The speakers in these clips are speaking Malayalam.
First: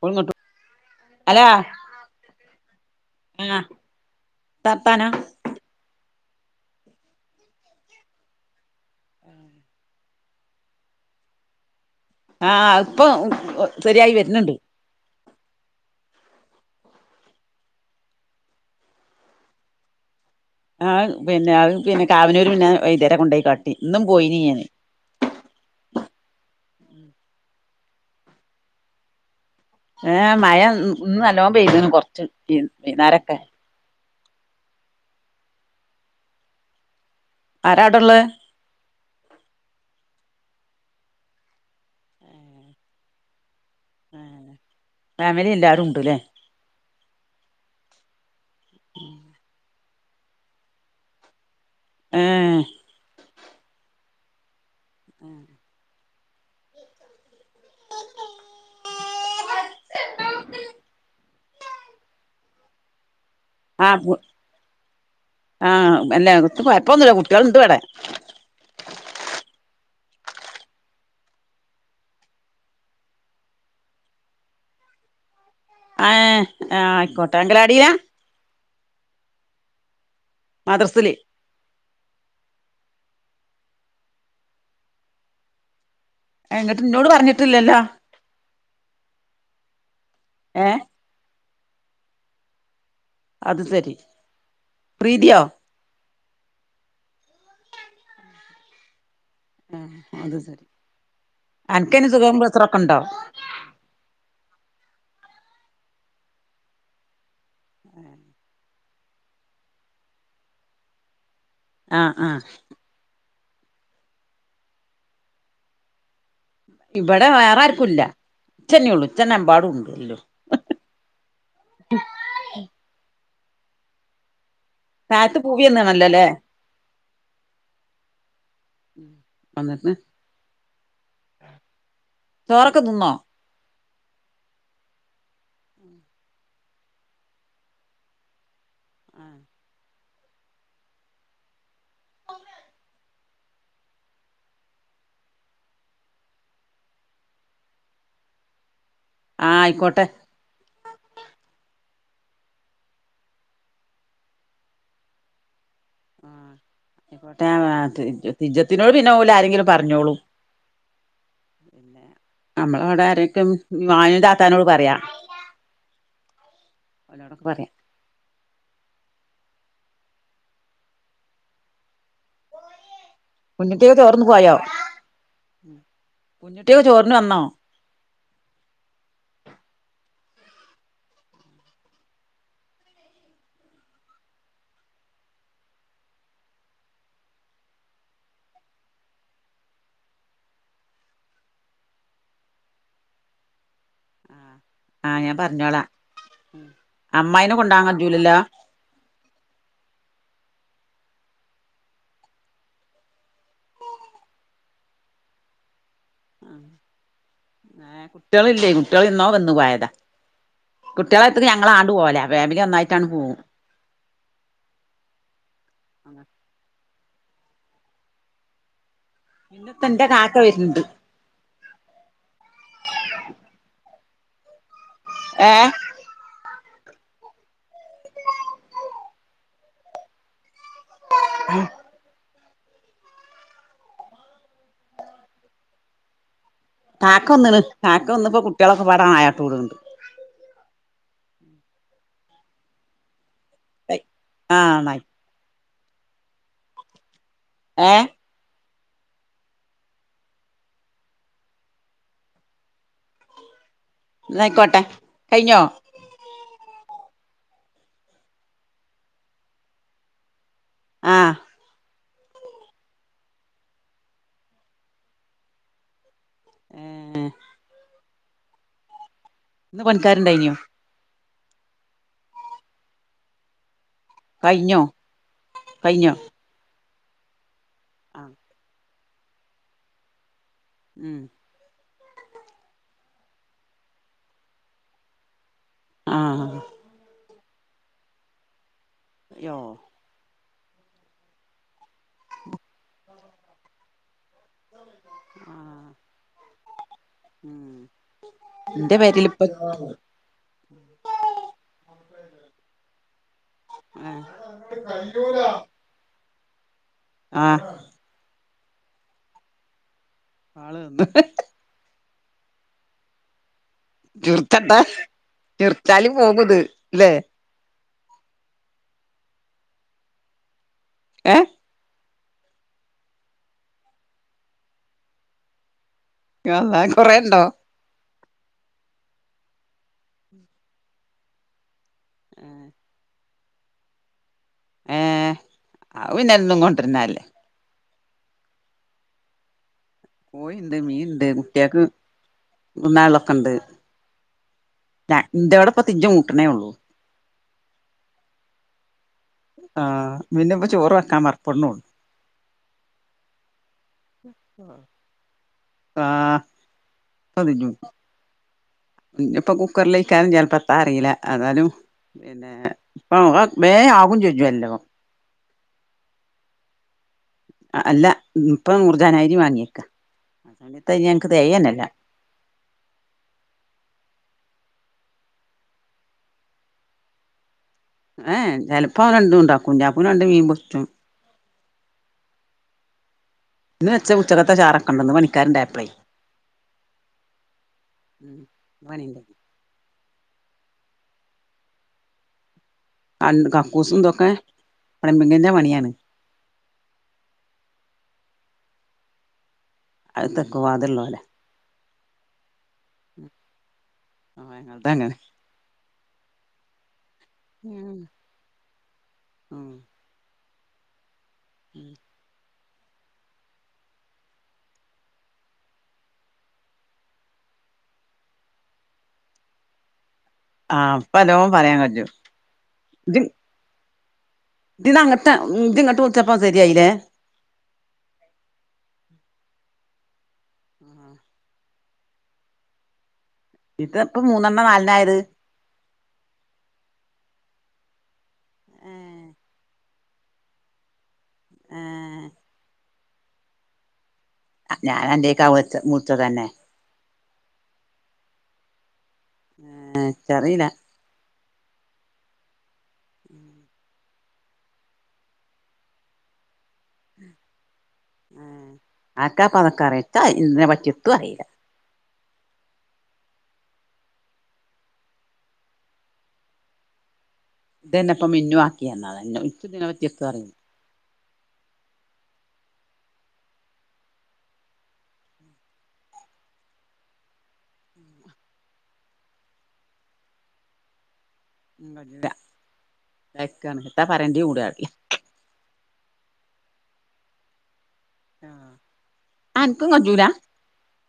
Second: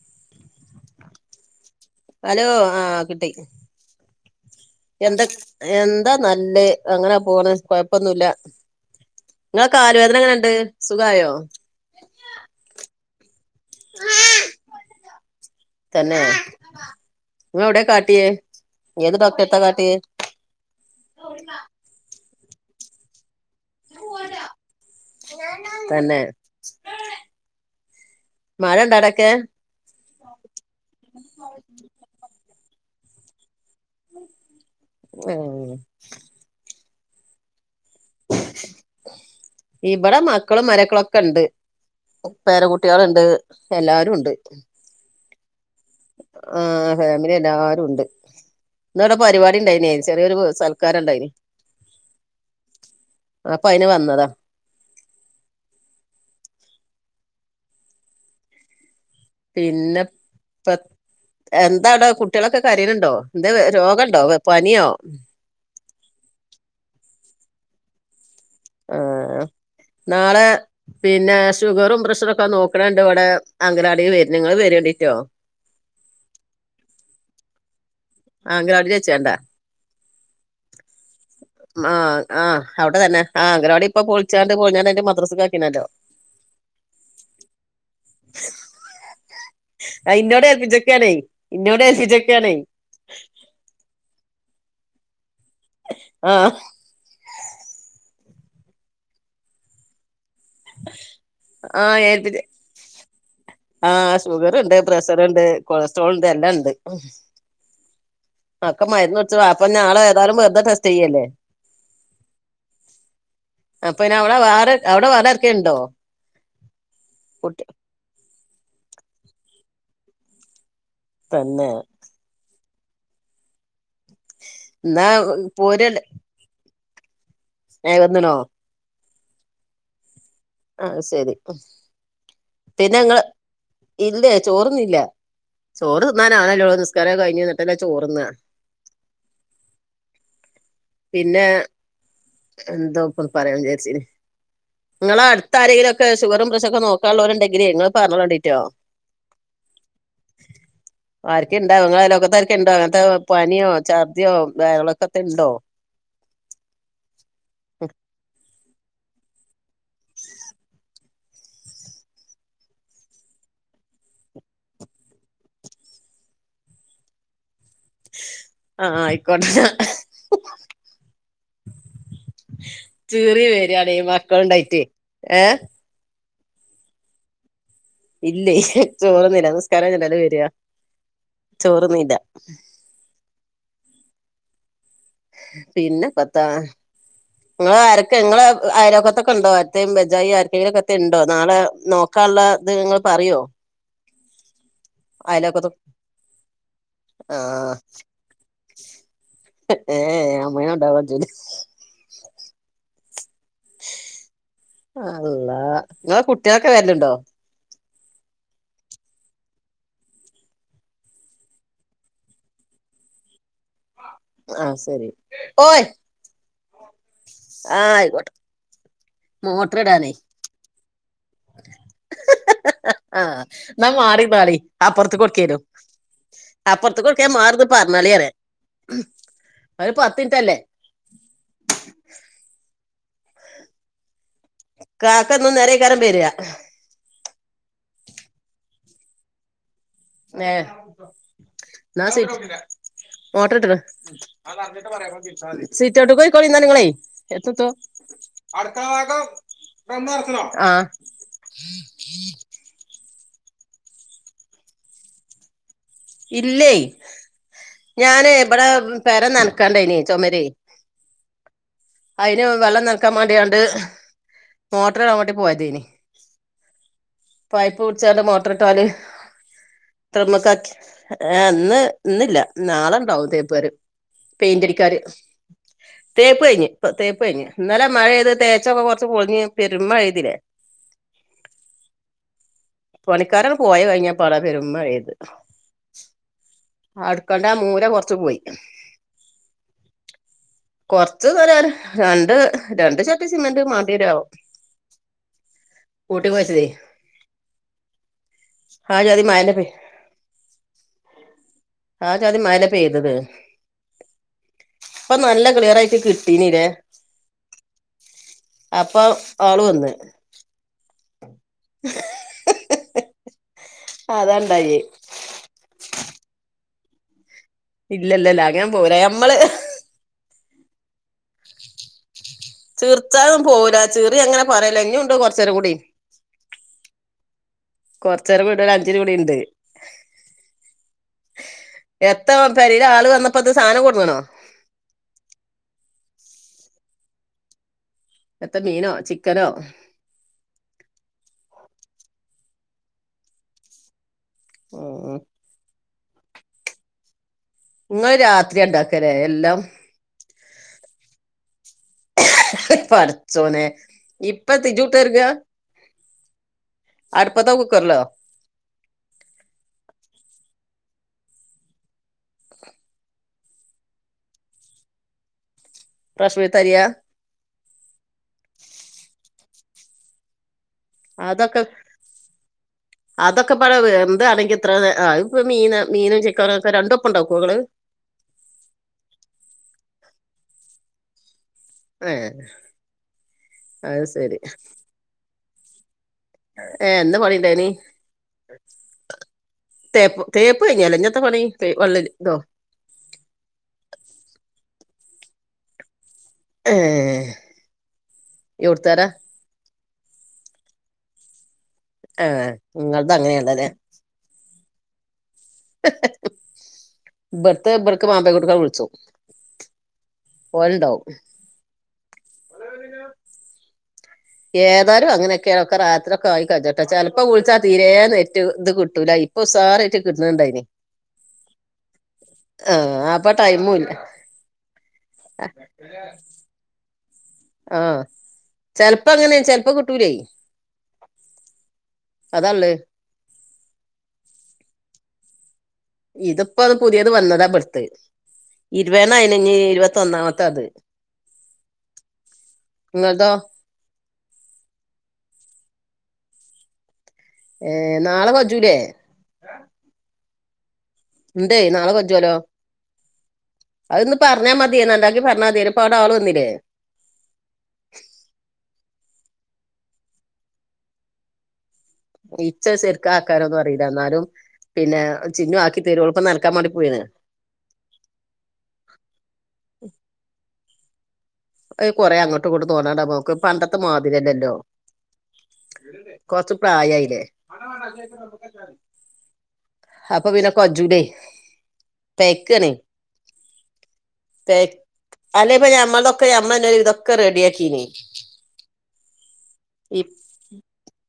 [unintelligible] ഹലാ ഹലോ ആ കിട്ടി. എത്താർത്താനം എന്താ എന്താ നല്ലെ അങ്ങനെ പോണ് കൊഴപ്പൊന്നുല്ല. നിങ്ങള കാലു വേദന എങ്ങനെണ്ട് സുഖായോ? ആ അത് ഇപ്പോ ശരിയായി വരുന്നുണ്ട്. തന്നെ? ഇങ്ങള് എവിടെയ കാട്ടിയേ ഏത് ഡോക്ടേത്ത കാട്ടിയേ? ആ പിന്നെ അത് പിന്നെ കാവുനൂര് പിന്നെ വൈദ്യരെ കൊണ്ടോയി കാട്ടി ഇന്നും പോയിന് ഞാന്. തന്നെ മഴ ഉണ്ടോ അവിടൊക്കെ ഏഹ് മഴ ഇന്ന് ഇന്ന് നല്ലോം പെയ്തിക്ക്ണ് കൊർച്ചീട്ടീ വെന്നാരക്കെ എഹ് ആരാ അവിടെ ഉള്ളെ ഇബടെ മക്കളും മരുമക്കളും ഒക്കെ ഉണ്ട് പേരകുട്ട്യാളുണ്ട് എല്ലാരുണ്ട് ഫാമിലി എല്ലാരും ഉണ്ട്ല്ലേ ആഹ് ഫാമിലി എല്ലാരും ഉണ്ട് ഇന്നോടെ പരിപാടി ഇണ്ടായിനേ ചെറിയൊരു സൽക്കാര ഇണ്ടായിനി ഏഹ് അപ്പൊ അയിന് വന്നതാ ഉ ഏഹ് പിന്നെ ഇപ്പത് എന്താവിട കുട്ടികളൊക്കെ കരയണ് ണ്ടോ എന്തെ ആഹ് രോഗണ്ടോ പനിയോ ആഹ് അല്ല എത്തു കുഴപ്പൊന്നുല്ല കുട്ടികളുണ്ട് ഇവിടെ ആഹ് നാളെ പിന്നെ ഷുഗറും പ്രഷറും ഒക്കെ നോക്കണ് ഇണ്ട് ഇവിടെ അംഗനവാടി വര്ന് ഇങ്ങൾ വരേണ്ടിറ്റോ ആഏ ആഹ് ആയിക്കോട്ടെ അംഗലവാടിയിലാ ആഹ് അംഗനവാടിയിൽ വച്ചാണ്ടാ മദ്രസിൽ ആഹ് ആഹ് അവിടെത്തന്നെ ആ അംഗനവാടി ഇപ്പൊ പൊളിചാണ്ട് പൊളിഞ്ഞണ്ട് ഇപ്പൊ മദ്രസ്‌കാക്കീണല്ലോ എന്നിട്ട് എന്നോട് പറഞ്ഞിട്ടില്ലല്ലോ അഹ് ഇന്നോട് ഏഹ് ഏൽപ്പിച്ചക്കാണ് ഇന്നോട് ഏൽപ്പിച്ചക്കാണെ അത് സരി പ്രീതിയോ ആഹ് ആഹ് അത് സരി ആഹ് ഏപിദ് പ്രസവൊക്കെണ്ടോ ആഹ് ഷുഗർ ഉണ്ട് പ്രഷർ ഉണ്ട് കൊളസ്ട്രോൾ ഉണ്ട് എല്ലാം ഉണ്ട് ഏഹ് ആക്കെ മരുന്നകുടിച്ചു വാപ്പന്നാളെ ഏതാലും വെർത ടെസ്റ്റ് ചെയ്യല്ലേ ആഹ് ആഹ് അപ്പ പിന്നെ അവിടെ വേറെ അവിടെ വേറെ ആർക്കെങ്കിലും ഉണ്ടോ ഇവിടെ വേറെ കുട്ടി ആർക്കും ഇല്ല ഛെന്നേള്ളു ജ്ജന്നെ എമ്പാട് ഉണ്ട്ല്ലോ തന്നെ എന്നാ താഴ്ത്ത് പൂവി വന്ന്ണല്ലൊലേ എ [unintelligible] ഉം അന്നട്ട് ആഹ് ശരി പിന്നെ തിന്നോ ങ്ങ ഇല്ലേ ചോറന്നില്ല ചോറ് തിന്നാൻ ആവ്ണ്ടല്ലെള്ളൂ നിസ്കാരം കഴിഞ്ഞന്ന്ട്ടല്ലേ ചോറ്ന്നാ ആഹ് പിന്നെ എന്താ ഇപ്പൊന്ന് പറയാൻ വിചാരിച്ചിനെ ഇങ്ങളെ അടുത്ത് ആരെങ്കിലൊക്കെ ഷുഗറും പ്രഷറുക്കെ നോക് ക്ക ഉള്ളോരുണ്ടെങ്കില് ഇങ്ങള് പർഞ്ഞോളോണ്ടിട്ടോ ആഹ് ആയിക്കോട്ടെ ഉ ആർക്കേലും ഇണ്ടോ ഇങ്ങളെ അയലൊക്കത്തെ ഇണ്ടോ ഇങ്ങൻത്തെ പനിയോ ചർദ്ദിയോ വയറിളക്കത്തേണ്ടോ ആഹ് റ്റ് ആയിക്കോട്ടെ തീജ്ജത്തി നോട്‌ ഇന്നപോലെ ആരെങ്കിലും പറഞ്ഞോളും അമ്മള അവിടെ ആരൊക്കെ മാനൂന്റ താത്താനോട് പറയാ ഓലോടൊക്കെ പറയാ ആഹ് ആയിക്കോട്ടെ ചിറിവരാണേ കുഞ്ഞുട്ടിയൊക്കെ ചോറിന്ന് മക്കള്ണ്ടാറ്റെ ഏ കുഞ്ഞിട്ടി ഒക്കെ ചോറിനു വന്നോ ഇല്ലേ ചോറിന്നില്ല നിസ്കാരം കൈഞ്ഞിട്ടല്ലേ വരാ ചോറ്ന്നീല്ല പിന്നെപ്പന്താ ഇങ്ങളെ ആരെക്കെ ഇങ്ങളെ അലോക്കതൊക്കെണ്ടോ എത്തെ ബെജ്‌ജായി ആർക്കേലു എത്തെ ഇണ്ടോ നാളെ നോക്ക് ആക്കെങ്കുംൊക്കെ ഉണ്ടോ നാളെ നോ ക്കള്ളത് ഇങ്ങള്പറയോ ആഹ് ഞാൻ പറഞ്ഞോള അഅമ്മായിനെ ആഹ് കൊണ്ടാൻ കജ്ജൂലല്ലോ ഏ അേ അമ്മായിനെണ്ടാവാൻ കജ്ജൂല അള്ള ഇങ്ങളെ കുട്ടിയാളൊക്കെ വര്ലുണ്ടോ കുട്ടിയളില്ലേ കുട്ടിയള് എന്നോ വന്നു പോയതാ കുട്ടിയളെ എടുത്തിട്ട് ഞങ്ങളാണ്ട് പോവുലേ ഫാമിലി ഒന്നായിട്ടാണ്ട് പോവും ആഹ് ശരി ഓയ് ആഹ് ആയിക്കോട്ടെ മോട്ടർ പിന്നെത്ത എന്റെ ഇടാനേ കാക്ക വരുന്നുണ്ട് ഹ ഹ ഹ ന്നാ മാറിന്നാളി അപ്പൊറത്ത്ക്ക് ഏ കൊട്ക്കേനു അപ്പൊറത്ത്ക്ക് കൊട്ക്കാ ഞാ മാറിന്ന് പറഞ്ഞാളിറിയാ ഒരു പത്ത്ൻറ്റല്ലേ ഉം കാക്ക ഇന്നും നേരെയിക്കാരം ബരാ കാക്ക വന്ന്ണ് കാക്കവന്ന് പ്പൊ കുട്ടിയാളൊക്കെപ്പം നയാട്ട് കൂട്ണ്ട് മേ ന്നാ സിറ്റ് മോട്ടർ ഇട്ട്ണ് ആഹ് നായി സീറ്റോട്ട്ക്ക്യിക്കാളിന്നാല്ങ്ങളെ എത്ത്ത്തോ ഏ അടുക്കള ഭാഗം ബന്ന്നർച്ചുണോ ആഹ് ന്നായിക്കോട്ടെ കഴിഞ്ഞോ ഇല്ലേ ഞാന് ഇബിടെ പെര നനക്കാൻണ്ടേനി ചുമരെ ആഹ് അയിന് വെള്ളം നൻക്കാൻ മാണ്ടിയാണ്ട് മോട്ടറ്ടാൻമാണ്ടി പോയതേനി ഉം പൈപ്പ് കുടിച്ചാണ്ട് മോട്ടർ ട്ടാല് ഇന്ന് ത്രമ്മ് പണിക്കാരുണ്ടായിനോ ക്കാക്കി ഏ് ഇന്ന് ഇന്നില്ല നാളെണ്ടാവുംതേപ്പാര് കഴിഞ്ഞോ പെയിന്റ്ടിക്കാാര് കഴിഞ്ഞോ തേപ്പ്ഴിഞ്ഞ് തേപ്പ് കഴഞ്ഞ് ഇന്നലെ മഴെയ്ത് ആഹ് തേച്ചൊക്കെ കൊറച്ച് പൊളിഞ് പെരു മഴ്തില്ലേ ഉം പണിക്കാരൊക്കെ പോയ കഴിഞ്ഞപാടെ പെരുമ്മഴയിത് ആഹ് അടുക്കളന്റെ ആ മൂല കൊറച്ച് പോയി യ്യോ കൊറച്ച് സലാ രണ്ട് രണ്ട് ചാക്ക് സിമെന്റ് മാണ്ടിയരാവോ ആഹ് കൂട്ടികൊഴച്ചതെ ഇന്റെ ആ ജാതി പെരിൽ ഇപ്പൊ മഴന്നെ പെയ് എത്തു [inaudible] ആജാതി മഴല്ലേ പെയ്തത് ആഹ് ഇപ്പൊ നല്ല ക്ലിയർ ആയിട്ട് കിട്ടീനിലേ ആഹ് അപ്പൊ ആള് വന്ന് ആള് വന്ന് ചിറ്ച്ചെണ്ട അതാണ്ടായേ ചിറ്ച്ചാല് പോവുത് ലെ ഇല്ലല്ലല്ല അങ്ങനെ പോവൂല നമ്മള് ഏ ചിറിച്ചലും പോവില ചിറിയങ്ങനെ പറയല ഇനി ഉണ്ട് കുറച്ചേരം കൂടി യാ അള്ളാഹ് കൊറേ ഒണ്ടോ കൊറച്ച നേരം വീട്ട ഒരു അഞ്ച് രൂപയിവിടെയുണ്ട് എത്തോ പെരീൽ ആള് വന്നപ്പോത് സാധനം കൊടുന്നോണോ ഏഹ് അവ് പിന്നെന്നും കൊണ്ടിരുന്നല്ലേ ഇന്നത്തെ മീനോ ചിക്കനോ കോഴി ഇണ്ട് മീൻ ഇണ്ട് കുട്ടിയക്ക് തിന്നാലൊക്കെ ഉണ്ട് ഉം ഇതാ എന്തവിടെ ഇപ്പ തിഞ്ച ഊട്ടണേ ഉള്ളൂ നിങ്ങള് രാത്രി ഇണ്ടാക്കല് എല്ലാം ആഹ് പിന്നെപ്പ ചോറ് വെക്കാൻ [unintelligible] പടച്ചോനെ ഇപ്പ തിജൂട്ടരുക ആഹ് അടുപ്പത്തോ അതിന്നു കുക്കറിലോ ഇപ്പ കുക്കറിൽ ഇക്കാനും ചിലപ്പത്താ അറിയില്ല അതാലും പിന്നെ ഇപ്പം വേഗം ആവു ചോദിച്ചല്ലോ റോഷനിത് അരിയ അല്ല ഇപ്പം നൂർജഹാൻ അരി വാങ്ങിയേക്ക ഇന്നത്ത അരി ഞങ്ങക്ക് അതൊക്കെ തെകയനില്ല അതൊക്കെ പ എന്താണെങ്കി ഇത്ര ഇപ്പ മീന മീനും ചിക്കനേക്കെ രണ്ടപ്പം ഉണ്ടാക്കുമൊ ങ്ങള് ഏഹ് ചിലപ്പോ രണ്ടും ഉണ്ടാക്കും ജാക്കുന് രണ്ട് മീൻ പൊരിച്ചതും ഏഹ് അത് സെരി അന്നന്ന് പണിക്കാരുണ്ടായപ്പളേ ഏഹ് എന്ത പണി ഇണ്ടായിനി പണിണ്ട് തേപ്പ് തേപ്പ് കഴിഞ്ഞാലോ ഇനിത്തെ പണി വള്ള ഇതോ അല്ല കക്കൂസും ഇതൊക്കെ [unintelligible] പണിയാണ് ഏഹ് എവിടുത്തുകാര അത് തെക്കു വാതിൽ ഉള്ളൊരെ ആഹ് നിങ്ങളത് അങ്ങനെയണ്ടല്ലേ ആഹ് അങ്ങനെ തന്നെണ് ഇബടുത്തെ അങ്ങനെ ഇബർക്ക് മാമ്പേകൊടുക്കാൻ വിളിച്ചോ ഓന്ണ്ടാവും [inaudible] [inaudible] ഏതാലും അങ്ങനെക്കെയൊക്കെ രാത്രിക്കെ ആയികഴിഞ്ഞ ചെലപ്പോ വിളിച്ചാൽ തീരേ നെറ്റ് ഇത് കിട്ടൂലയിന് ഉസാറായിട്ട് കിട്ടുന്നുണ്ടായിനി ആഹ് ഇപ്പ നല്ലോം പറയാൻ കജ്ജും ആഹ് അപ്പ ടൈമു ഇല്ല ദിനാങ്ങട്ട് നീ ദിങ്ങട്ട് വിളിച്ചപ്പം ശരിയായില്ലേ ആഹ് ചെലപ്പോ അങ്ങനെ ചെലപ്പോ കിട്ടൂലേ [inaudible] അതല്ലേ ഇതെപ്പം മൂന്നെണ്ണം വാലിടായത് ഇതിപ്പോ അത് പുതിയത് വന്നതാ ഇപടുത്തെ ഇരുപേനാതിനിഞ്ഞീ ഇരുപത്തൊന്നാമത്തെ അത് ആഹ് നിങ്ങളെതാ ഞാൻ എന്റെ [unintelligible] മുറിച്ച തന്നെ ഏ നാളെ വാച്ചൂല്ലേ ആഹ് എനിക്ക് അറിയില്ല എന്തേ നാളെ പറ്റുവലോ അതൊന്ന് പറഞ്ഞാ മതിയേന്നണ്ടാക്കി പറഞ്ഞാ മതിയേ ഇപ്പ അവിടെ ആള് വന്നില്ലേ ഉം ആർക്കാ ഇപ്പ അതക്കറിയാ [unintelligible] എക്കു അറിയില്ല ഇച്ച് ശരിക്ക് ആക്കാനൊന്നും അറിയില്ല എന്നാലും പിന്നെ ചിന്നു ആക്കി തരും അവളിപ്പോ നടക്കാൻ വേണ്ടി പോയിണ് ഇതന്നെപ്പം മിന്നുവാക്കിന്നതാ ഇച്ച്ദിനപറ്റി എത്തും അറി അ കൊറെ അങ്ങട്ട് ഇങ്ങട്ടും തോന്ണ്ടണ്ടാ നമക്ക് പണ്ടത്തെ മാതിരില്ലല്ലോ. കൊറച്ച് പ്രായയില്ലേ അപ്പൊ പിന്നെ കജ്ജുലെ [unintelligible] എത്ത പറയണ്ടേ പുഡീല്ല അല്ലേ ഇപ്പ ഞമ്മൾതൊക്കെ നമ്മ ന്നെ ഒരു വിതൊക്കെ റെഡിയാക്കീ നി ആഹ് അനക്കും ഇ കജ്ജൂല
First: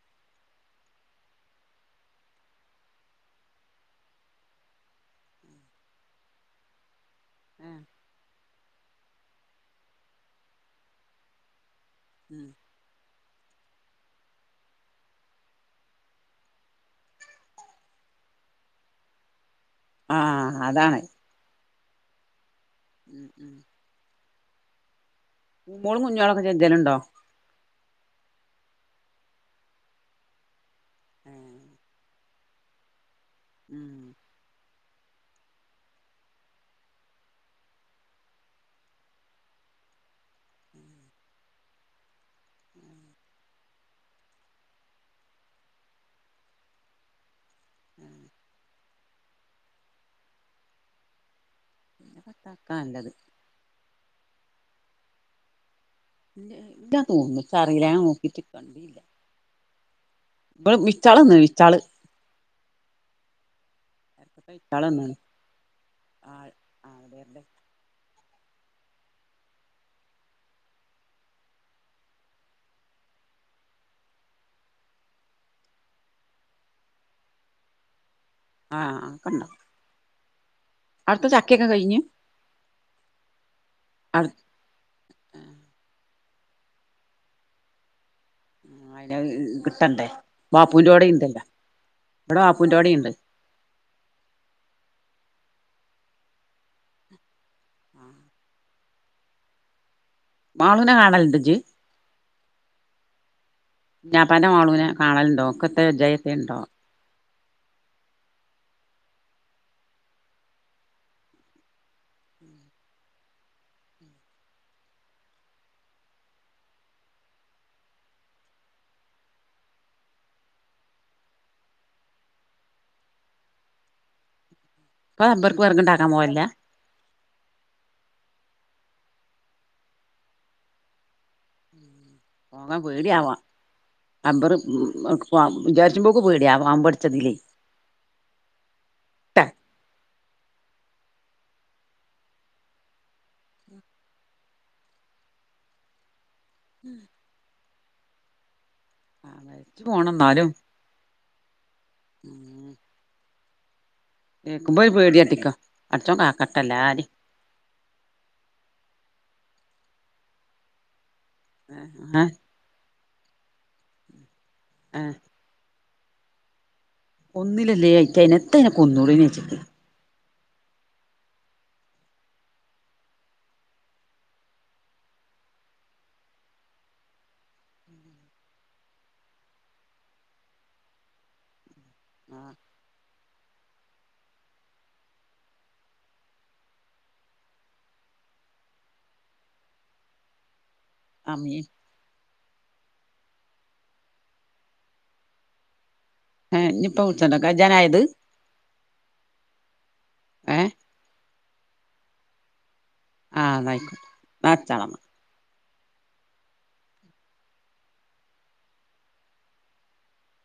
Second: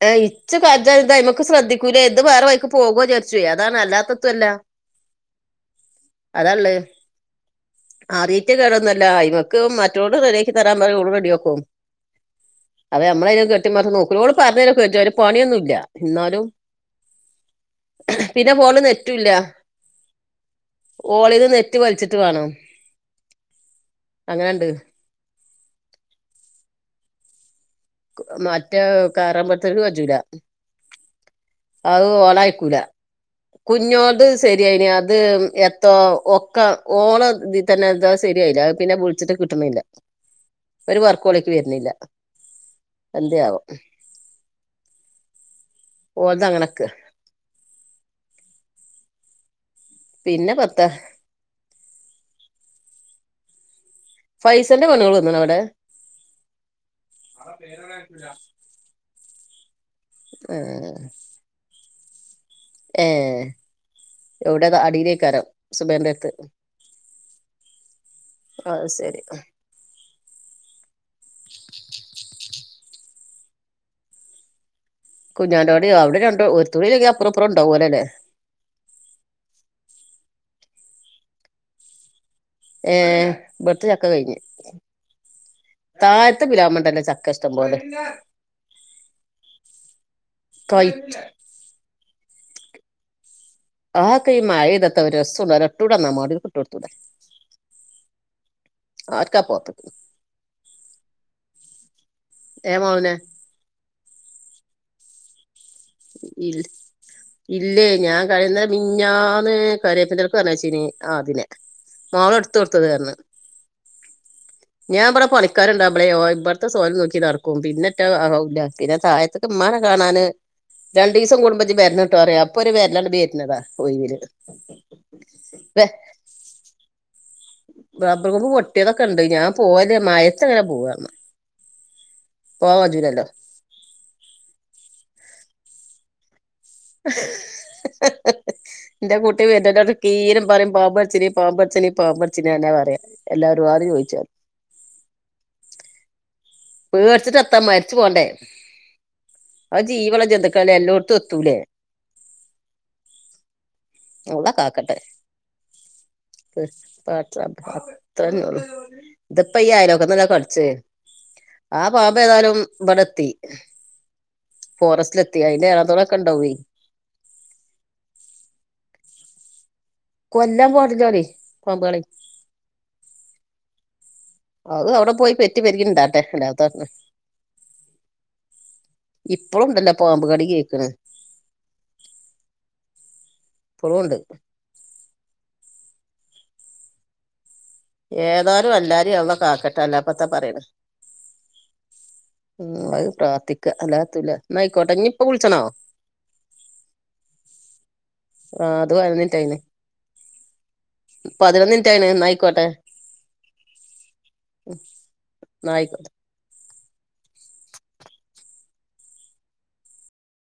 ഏ ഇച്ച് കജ ഇതായ്മക്ക് ശ്രധിക്കുലെ ഇത് വേറെ വൈക്ക് പോകുവോ ചാര് ച്ച് അതാണ് അല്ലാത്തത്തൊല്ല അതാള്ളെ അറിയേറ്റ കേടൊന്നല്ല അയിമക്ക് മറ്റോ ളൊട് റെഡിയാക്കി തരാൻ പറഞ്ഞ ഓള് റെഡിയാക്കും. മ് അതാ നമ്മള് അയ്ന് കെട്ടി മറിഞ്ഞ് നോക്കുല ഓള് പറ്ഞ്ഞരുക്കെയ് ചും ഒ അയ്ന് പണിയൊന്നുല്ല ന്നാലും പിന്നെ ഫോണില് നെറ്റുല്ല ആഹ് അതാണ് ഓളീന്ന് നെറ്റ് വല്ച്ച്ട്ട് വാണം. മ് മ് അങ്ങനെണ്ട് പൂ മോളും കുഞ്ഞോളൊക്കെ ചെജ്ജലുണ്ടോ മറ്റേ ആ കറാമ്പറ് ത്തോൽക്ക് കജൂല ഏഹ് അഹ് ഓളായിക്കൂല കുഞ്ഞോള്ത് ഉം സ് ശരിയായിന് അത് എത്ത ഒക്ക ഓളോ ഇതിതന്നെ എന്താ ശരിയായില്ല അഹ് പിന്നെ വിൾച്ച്‌ട്ട് കിട്ട്ണ്ല്ല. ഒരു വർക്കോളേക്ക് വരുന്നില്ല എന്തേയാവോ? ഓല്ത് അങ്ങനക്ക പിന്നെ പത്ത ഒക്കെ നല്ലത് ഫൈസൽന്റെ പെണ്ണുങ്ങള് വന്ന് ണോ വ ടെ ഇല്ല ഇല്ലാ തോന്ന്ന്നു ഇച്ച റീല്ല ഞാൻ നോക്കിട്ട് കണ്ടീല്ല ബള് ബിച്ചാളന്ന്ണ് വിച്ചാള് ഏഹ് എരക്കത്തെ എവിടെ വിച്ചാള് വന്ന്ണ് അടിയിലേക്കരം. സുബേർന്റെട്ത്ത് ആ ആൾബെര്ടെ ആ ശരി കുഞ്ഞാന്റോടി അവിടെ രണ്ട് ഒരു തൂടീല്ലങ്കിഅപ്പുറപ്പറ ഉണ്ടാവോലെ ല്ലേ ആഹ് അപ്പണ്ടാവും അടുത്ത ചക്കയൊക്കെ കഴിഞ്? ഏഹ് ഇബട്ത്തെ ചക്ക അട് കഴിഞ്ഞ് താഴത്ത പിലാവ് മ്മ ണ്ടല്ലോ ചക്ക ഇഷ്ടം പോലെ ആ അയ്നഹ് കിട്ടണ്ടേ ബാപ്പൂന്റെ ടീം കൈറ്റ് ഇണ്ടല്ലേ ഇമ്പടെ ബാപ്പൂന്റോടി ണ്ട്. ആ ഒക്കെ ഈ മഴ യ്താ ത്താഒരു രസംണ്ടാവൂല ഇട്ടൂടാന്നാ മാണ്ടിയാൽക്ക് ഇട്ടൊടുത്തൂടെ. ആർക്കപോത്ത മാളുനെ കാണല്ണ്ട് ജ് ഏ മോനെ കുഞാപ്പാന്റെ മാളുനെ കാണലുണ്ടോ ഓക്ക ഇൽ ഇല്ലേ ഞാൻ കഴിഞ്ഞെ മിഞ്ഞാന്ന് കരേയ്പ്പിന്റലക്ക് പർഞ്ഞേച്ചീന് ആ ദിനെ മാളു ട്ത്തൊടുത്തത് റഞ് ഞാൻ ഇമ്പടെ പണിക്കാര്ണ്ടാവുമ്പളെ ഓ ഇമ്പട്ത്തെ സോലും നോക്കി നടക്കും പിന്നെ റ്റെ അഹ് ല്ല പിന്നെ താഴത്ത് ഇമ്മാനെ കാണാന് രണ്ടുസം കൂടുമ്പോ ജ്വരന്നട്ടോ പറയും അപ്പൊര് വരലാണ് വേരുന്നതാ ഒ യിവിൽ പാ ആ റബ്ബർക്ക് വറക് ണ്ടാക്കാ പോവേല്ല റബ്ബർ കൊമ്പ് പൊട്ടിയതൊക്കെ ണ്ട് ഞാൻ പോവല്ല മയത്ത് എങ്ങനെ പോവാന്നാ പോകാൻ പേടിയാവാ അമ്പറ് വിചാരിച്ച് പോക്ക് പേടിയാവാ എന്റെ ട്ടാ [unintelligible] പറയും പാമ്പടച്ചിനീ പാമ്പടച്ചിന പാമ്പടച്ചിന എന്ന പറയാം എല്ലാരും ആദ്യം ചോയിച്ചാ പേടിച്ചിട്ട് എത്താ മരിച്ചു പോണ്ടേ ആ മരിച്ചു അഹ് ജീവള ചന്തുക്കല്ലേ എല്ലോട്ത്തും എത്തൂലേ ഉം അള്ളാ കേക്കുമ്പോ ഒര് കാക്കട്ടെ പേടിയട്ടിക്കോ. അടച്ചോം കാക്കട്ടല്ലാരിം. [unintelligible] അത്രന്നെ ഒള്ളൂ. ത്പ്പയീ അയലോക്കത്ത് ന്നല്ലേ കടിച്ചെ. ആ പാമ്പ് ഏ ഏതാലും ബടെത്തി. ഏ ഫോറസ്റ്റ്ലത്തി. അതി [unintelligible] ‌ക്കണ്ടാവെയ് ഒന്നിലല്ലേ അയിറ്റയിന്. എത്തയിനെ കൊുന്നൂടെയ്ന്യോ അയ്റ്റയ്ക്ക്. കൊല്ലാം പാടില്ലോലെയ്. പാമ്പേളെയ്. അത് അവ്ടെ പ്പോയി പെറ്റ് പെര്കിൺണ്ടാവട്ടെ. അല്ലാതെ ത്താട്ട്ണ്. ഇപ്പളും ണ്ടല്ലൊ പാമ്പ് കടി കേൾക്ക്ണ്. ആഹ് ഇപ്പലുണ്ട് ഏതാലും എല്ലാരും അള്ള കാക്കട്ടെ അല്ലാപ്പത്ത പറയണ ആമീൻ ഉം. അത് പ്രാർത്ഥിക്ക. അല്ലാതെഎത്തൂല്ല. ന്നാ അയിക്കോട്ടെ. ഇഞ് ഇപ്പ വിളിച്ചണോ? ഏ, ഞ്ഞ്പ്പ വിളിച്ചണ്ട. ക ജ്ജാനായ ത്. ആ അത് പതിനൊന്ന് ഏ പതിനൊന്നിൻറ്റായ്ണ്. ന്നായിക്കോട്ടെ. ആഹ് ന്നാ അയിക്കോട്ടെ. ന്നാ ച്ചളന്നാ ന്നായിക്കോ [unintelligible]